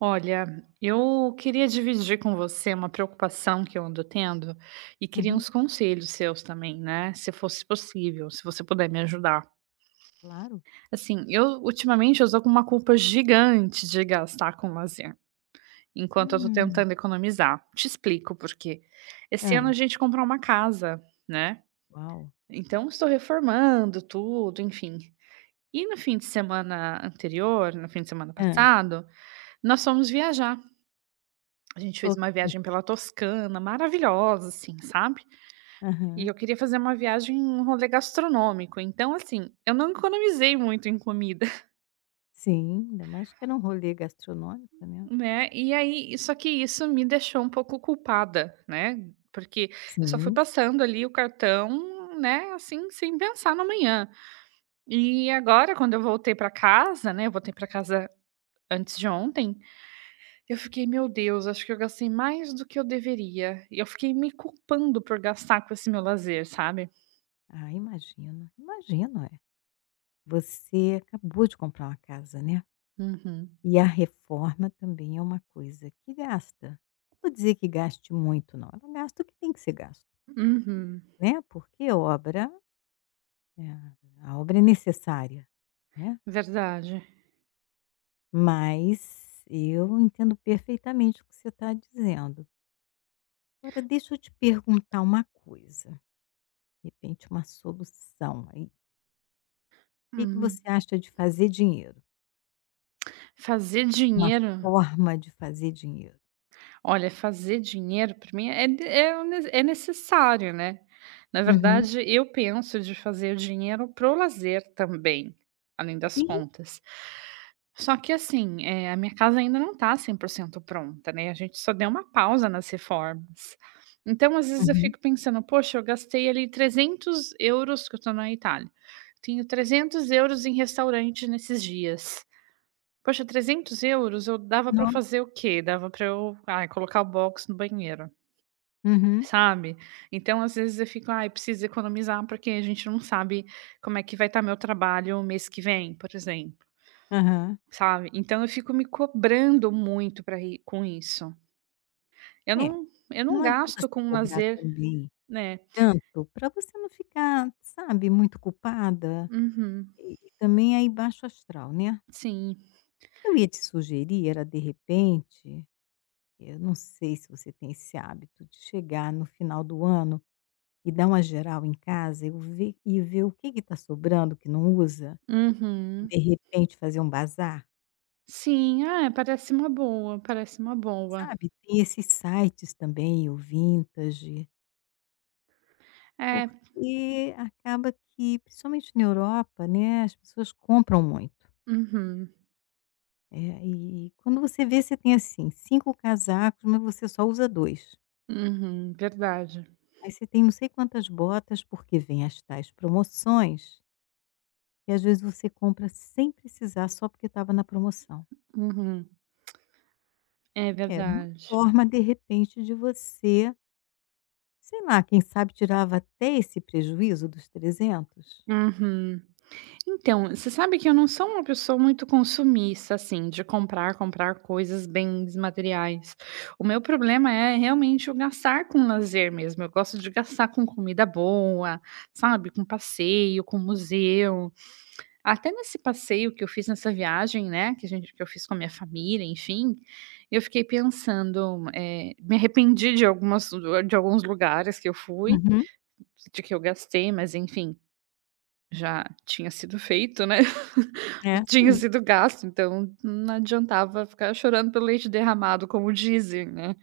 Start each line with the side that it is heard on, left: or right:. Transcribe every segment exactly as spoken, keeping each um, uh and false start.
right: Olha, eu queria dividir com você uma preocupação que eu ando tendo e queria
left: Uhum,
right: uns conselhos seus também, né? Se fosse possível, se você puder me ajudar.
left: claro.
right: Assim, eu ultimamente eu estou com uma culpa gigante de gastar com lazer, enquanto eu tô
left: Hum.
right: tentando economizar. Te explico por quê. Esse ano
left: Hã.
right: a gente comprou uma casa, né?
left: Uau!
right: Então estou reformando tudo, enfim. E no fim de semana anterior, no fim de semana
left: Hã.
right: passado, nós fomos viajar. A gente fez
left: Ok.
right: uma viagem pela Toscana, maravilhosa, assim, sabe. E
left: Aham.
right: eu queria fazer uma viagem, um rolê gastronômico, então, assim, eu não economizei muito em comida,
left: Sim, ainda mais que era um rolê gastronômico, né.
right: né. E aí só que isso me deixou um pouco culpada, né, porque eu só fui
left: Sim.
right: passando ali o cartão, né, assim, sem pensar no amanhã. E agora quando eu voltei para casa, né, eu voltei para casa antes de ontem, eu fiquei: "Meu Deus, acho que eu gastei mais do que eu deveria". E eu fiquei me culpando por gastar com esse meu lazer, sabe.
left: Ah, imagino, imagino, é. Você acabou de comprar uma casa, né.
right: Uhum,
left: E a reforma também é uma coisa que gasta. Vou dizer que gaste muito não, ela gasta o que tem que ser gasto,
right: uhum,
left: né, porque obra, eh, a obra é necessária, né.
right: verdade.
left: Mas eu entendo perfeitamente o que você está dizendo. Agora deixa eu te perguntar uma coisa, de repente uma solução aí. O que que
right: Hum,
left: você acha de fazer dinheiro?
right: fazer
left: Uma
right: dinheiro.
left: forma de fazer dinheiro?
right: Olha, fazer dinheiro para mim é de é o ne é necessário, né. Na
left: Uhum.
right: verdade, eu penso de fazer o dinheiro para o lazer também, além das
left: Sim.
right: contas. Só que assim, eh, a minha casa ainda não tá cem por cento pronta, né, a gente só deu uma pausa nas reformas. Então, às vezes eu
left: Uhum.
right: fico pensando: "Poxa, eu gastei ali trezentos euros", que eu tô na Itália, "tenho trezentos euros em restaurante nesses dias". Poxa, trezentos euros. eu dava pra eu
left: No
right: fazer o quê? Dava pra eu, ai, colocar o box no banheiro,
left: uhum.
right: sabe. Então, às vezes, eu fico: "Ai, preciso economizar, porque a gente não sabe como é que vai estar meu trabalho mês que vem", por exemplo,
left: Aham.
right: sabe. Então eu fico me cobrando muito para ir com isso. Eu
left: É,
right: não eu não
left: não adianta
right: gasto
left: se
right: com
left: cobrar
right: lazer,
left: também
right: né.
left: tanto para você não ficar, sabe, muito culpada
right: Uhum.
left: e e também aí baixo astral, né.
right: Sim.
left: Eu ia te sugerir era de repente, eu não sei se você tem esse hábito de chegar no final do ano e dá uma geral em casa, eu ver e ver o que está tá sobrando que não usa, e
right: Uhum.
left: de repente fazer um bazar,
right: Sim. Ah, parece uma boa, parece uma boa.
left: sabe. Tem esses sites também, o Vintage,
right: É.
left: porque acaba que, principalmente na Europa, né, as pessoas compram muito.
right: Uhum.
left: É, e quando você vê você tem, assim, cinco casacos, mas você só usa dois.
right: Uhum. Verdade.
left: Aí você tem não sei quantas botas, porque vem as tais promoções, e às vezes você compra sem precisar só porque estava na promoção.
right: Uhum. É
left: É, uma
right: verdade.
left: forma, de repente, de você, sei lá, quem sabe tirava até esse prejuízo dos trezentos.
right: Uhum. Então, você sabe que eu não sou uma pessoa muito consumista, assim, de comprar, comprar coisas, bens materiais. O meu problema é realmente o gastar com lazer mesmo. Eu gosto de gastar com comida boa, sabe? Com passeio, com museu. Até nesse passeio que eu fiz nessa viagem, né? Que a gente, que eu fiz com a minha família, enfim, eu fiquei pensando, eh, me arrependi de algumas, de alguns lugares que eu fui,
left: Uhum.
right: de que eu gastei, mas enfim. Já tinha sido feito, né, já
left: É.
right: tinha
left: Sim,
right: sido gasto, então não adiantava ficar chorando pelo leite derramado, como dizem, né.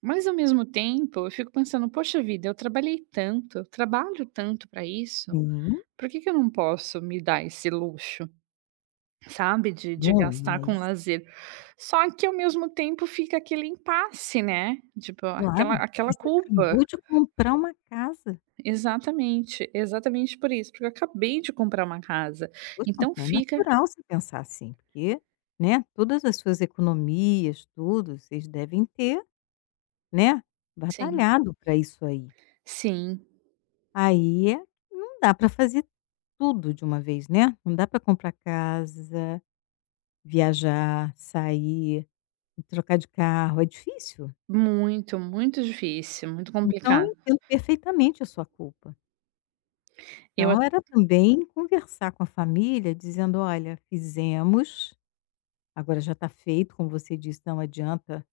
right: Mas ao mesmo tempo eu fico pensando: "Poxa vida, eu trabalhei tanto, eu trabalho tanto para isso,
left: sim,
right: por que que eu não posso me dar esse luxo?", sabe, de de
left: bom,
right: gastar com
left: mas
right: lazer. Só que ao mesmo tempo fica aquele impasse, né, tipo aquela
left: claro,
right: aquela
left: você
right: culpa.
left: acabou de comprar uma casa.
right: Exatamente, exatamente por isso, porque eu acabei de comprar uma casa,
left: Poxa,
right: então
left: não é
right: fica.
left: natural você pensar assim, porque, né, todas as suas economias, tudo, vocês devem ter, né,
right: Sim.
left: batalhado para isso aí.
right: Sim,
left: Aí é não dá para fazer tudo de uma vez, né, não dá para comprar casa, viajar, sair, trocar de carro, é difícil.
right: muito, muito difícil, muito
left: Então eu
right: complicado.
left: entendo perfeitamente a sua culpa.
right: Eu a
left: Então era também conversar com a família dizendo: "Olha, fizemos, agora já está feito", como você disse, não adianta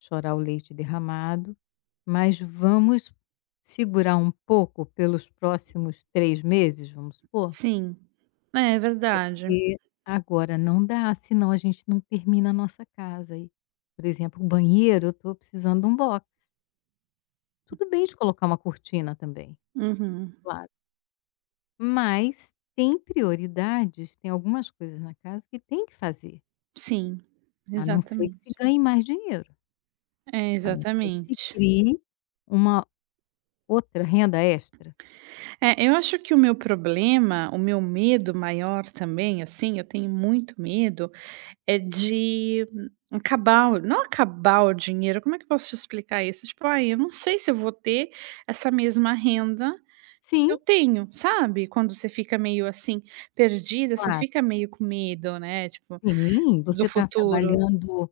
left: chorar o leite derramado, mas vamos segurar um pouco pelos próximos três meses, vamos supor,
right: Sim, é verdade.
left: porque agora não dá, senão a gente não termina a nossa casa e, por exemplo, o banheiro eu estou precisando de um box. Tudo bem de colocar uma cortina também.
right: Uhum.
left: Claro. Mas tem prioridades, tem algumas coisas na casa que tem que fazer,
right: Sim,
left: a não ser que se
right: exatamente.
left: ganhe mais dinheiro,
right: É,
left: a não ser que se
right: exatamente.
left: crie uma outra renda extra.
right: É, eu acho que o meu problema, o meu medo maior também, assim, eu tenho muito medo. É de acabar o não acabar o dinheiro, como é que eu posso te explicar isso? Tipo: "Ai, eu não sei se eu vou ter essa mesma renda que
left: Sim,
right: eu tenho", sabe? Quando você fica meio, assim, perdida, você
left: claro,
right: fica meio com medo, né, tipo,
left: sim, você
right: do
left: está
right: futuro.
left: trabalhando,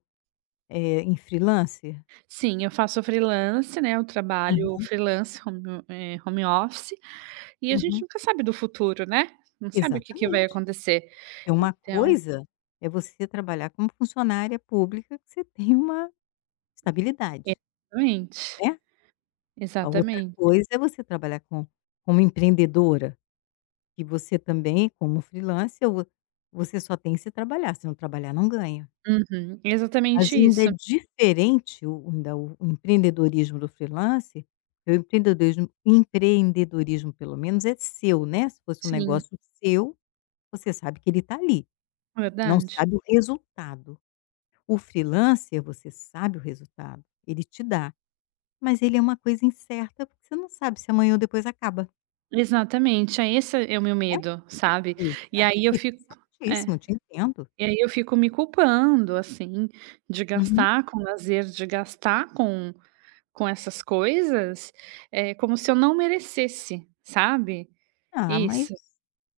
left: eh, em freelancer?
right: Sim, eu faço freelance, né, eu trabalho
left: Aham,
right: freelance, home eh, home office, e a gente
left: uhum,
right: nunca sabe do futuro, né, não sabe o que que vai
left: exatamente.
right: acontecer.
left: É uma
right: Então,
left: coisa é você trabalhar como funcionária pública que você tem uma estabilidade,
right: exatamente,
left: né. A outra
right: exatamente.
left: coisa é você trabalhar com como empreendedora, que você também, como freelancer, vo você só tem que se trabalhar, se não trabalhar não ganha.
right: Uhum,
left: Mas
right: exatamente
left: ainda é
right: isso.
left: diferente o ainda o o empreendedorismo do freelancer, porque o empreendedorismo empreendedorismo pelo menos é seu, né, se fosse um
right: Sim,
left: negócio seu, você sabe que ele está ali, não
right: verdade.
left: sabe o resultado. O freelancer, você sabe o resultado, ele te dá, mas ele é uma coisa incerta, porque você não sabe se amanhã ou depois acaba,
right: Exatamente, é esse é o meu
left: né.
right: medo, sabe. E
left: Exato.
right: aí eu
left: E tá
right: fico é,
left: certíssimo, te entendo.
right: e aí eu fico me culpando, assim, de
left: Uhum.
right: gastar com lazer, de gastar com com essas coisas, é como se eu não merecesse, sabe.
left: Ah, mas
right: Isso.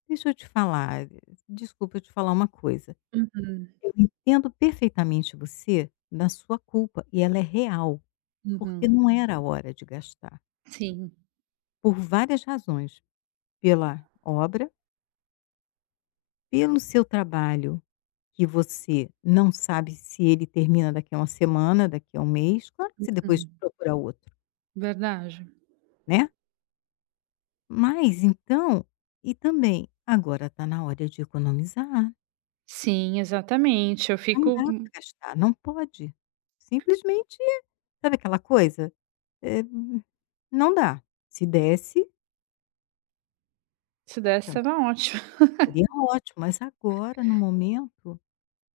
left: deixa eu te falar, desculpa eu te falar uma coisa,
right: Uhum,
left: eu entendo perfeitamente você na sua culpa, e ela é real, porque
right: uhum.
left: não era a hora de gastar,
right: Sim,
left: por várias razões, pela obra, pelo seu trabalho que você não sabe se ele termina daqui a uma semana, daqui a um mês, claro que você depois
right: uhum.
left: procura outro,
right: Verdade.
left: né. Mas então e também agora está na hora de economizar.
right: Sim, exatamente, eu
left: Não
right: fico.
left: dá para gastar, não pode. Simplesmente, sabe aquela coisa? Eh, não dá. Se desse,
right: Se desse
left: então,
right: estava ótimo,
left: seria ótimo, mas agora, no momento,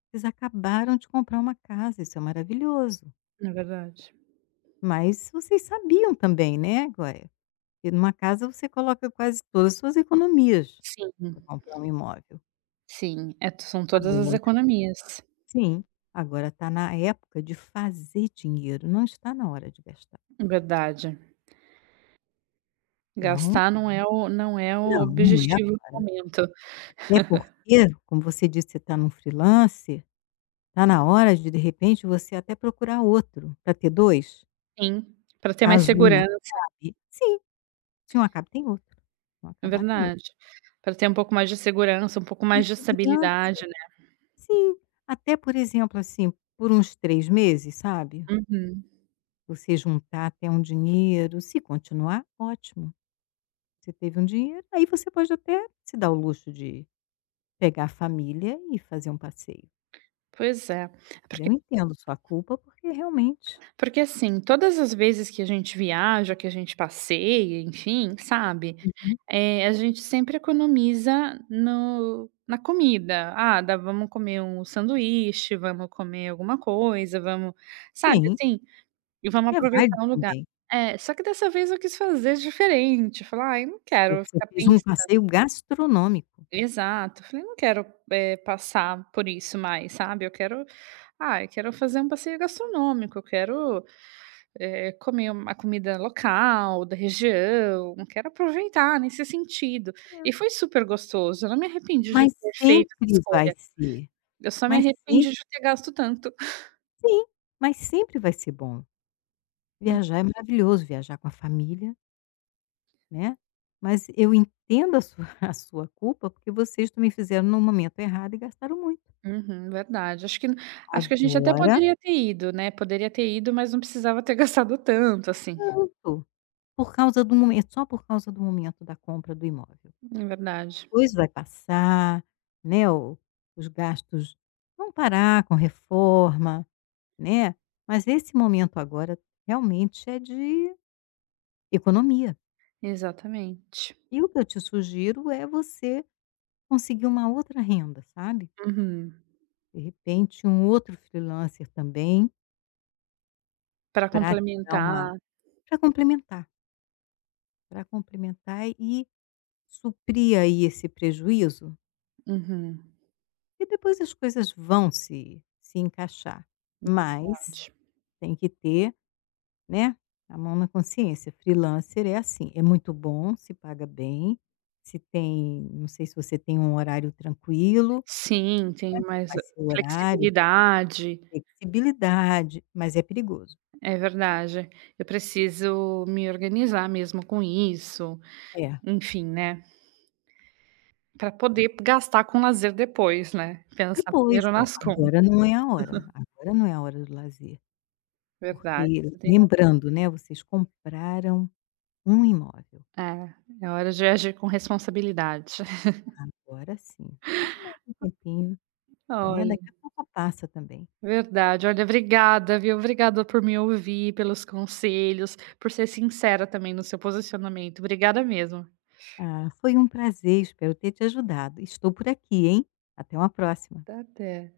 left: vocês acabaram de comprar uma casa, isso é maravilhoso.
right: na verdade.
left: Mas vocês sabiam também, né, Glória, que numa casa você coloca quase todas as suas economias
right: Sim,
left: para comprar um imóvel.
right: sim, é são todas as
left: Agora
right: economias.
left: sim, agora está na época de fazer dinheiro, não está na hora de gastar.
right: Verdade.
left: Então,
right: Gastar não é o não é o
left: não, não é
right: objetivo do
left: agora.
right: momento.
left: Até porque, como você disse, você está num freelance. Está na hora de, de repente, você até procurar outro, para ter dois,
right: Sim, para ter mais
left: caso um
right: segurança,
left: acabe. Sim, se um acaba tem outro, se um
right: é
left: acabar tem outro.
right: verdade. Para ter um pouco mais de segurança, um pouco
left: Mas
right: mais de
left: segurança.
right: estabilidade, né.
left: Sim, até, por exemplo, assim, por uns três meses, sabe,
right: Uhum.
left: você juntar até um dinheiro, se continuar, ótimo, você teve um dinheiro, aí você pode até se dar o luxo de pegar a família e fazer um passeio.
right: Pois é. É
left: Mas
right: Porque
left: eu entendo sua culpa, porque realmente
right: porque, assim, todas as vezes que a gente viaja, que a gente passeia, enfim, sabe,
left: uhum,
right: eh, a gente sempre economiza no na comida. "Ah, dá, vamos comer um sanduíche, vamos comer alguma coisa, vamos", sabe,
left: sim.
right: assim. E vamos
left: É válido
right: aproveitar um lugar.
left: também,
right: É, só que dessa vez eu quis fazer diferente, falar: "Ai, não quero
left: porque você
right: ficar
left: fez
right: pensando",
left: um passeio gastronômico.
right: exato, falei: "Não quero, eh, passar por isso mais, sabe, eu quero, ah, eu quero fazer um passeio gastronômico, eu quero, eh, comer uma comida local, da região, quero aproveitar nesse sentido".
left: É.
right: E foi super gostoso, eu não me arrependi de
left: Mas
right: ter feito essa
left: sempre vai
right: escolha,
left: ser,
right: eu só me
left: mas
right: arrependi
left: sempre
right: de ter gasto tanto.
left: sim, mas sempre vai ser bom. Viajar é maravilhoso, viajar com a família, né, mas eu entendo a sua a sua culpa, porque vocês também fizeram no momento errado e gastaram muito.
right: Uhum, verdade. Acho que acho que a gente até
left: Agora,
right: poderia ter ido, né, poderia ter ido, mas não precisava ter gastado tanto, assim.
left: pronto, por causa do momento só por causa do momento da compra do imóvel.
right: É verdade.
left: Depois vai passar, né, o os gastos vão parar com reforma. Né, mas esse momento agora realmente é de economia.
right: Exatamente.
left: E o que eu te sugiro é você conseguir uma outra renda, sabe.
right: Uhum.
left: De repente um outro freelancer também
right: Para
left: para te dar uma
right: complementar.
left: para complementar, para complementar e suprir aí esse prejuízo,
right: Uhum,
left: e depois as coisas vão se se encaixar. Mas
right: verdade.
left: tem que ter, né, a mão na consciência, freelancer é assim, é muito bom, se paga bem, se tem não sei se você tem um horário tranquilo,
right: Sim,
left: né,
right: tem
left: você
right: mais
left: faz seu horário,
right: flexibilidade.
left: flexibilidade, mas é perigoso.
right: É verdade. Eu preciso me organizar mesmo com isso,
left: É,
right: enfim, né, para poder gastar com lazer depois, né. Pensar
left: depois,
right: primeiro
left: é,
right: nas contas.
left: agora não é a hora, agora não é a hora do lazer,
right: Verdade,
left: porque
right: você tem.
left: lembrando, né, vocês compraram um imóvel,
right: É, é hora de agir com responsabilidade.
left: agora sim, só mais um tempinho, né,
right: Olha,
left: daqui a pouco passa também.
right: verdade. Olha, obrigada, viu. Obrigada por me ouvir, pelos conselhos, por ser sincera também no seu posicionamento. Obrigada mesmo.
left: Ah, foi um prazer, espero ter te ajudado. Estou por aqui, hein. Até uma próxima.
right: Tá, até.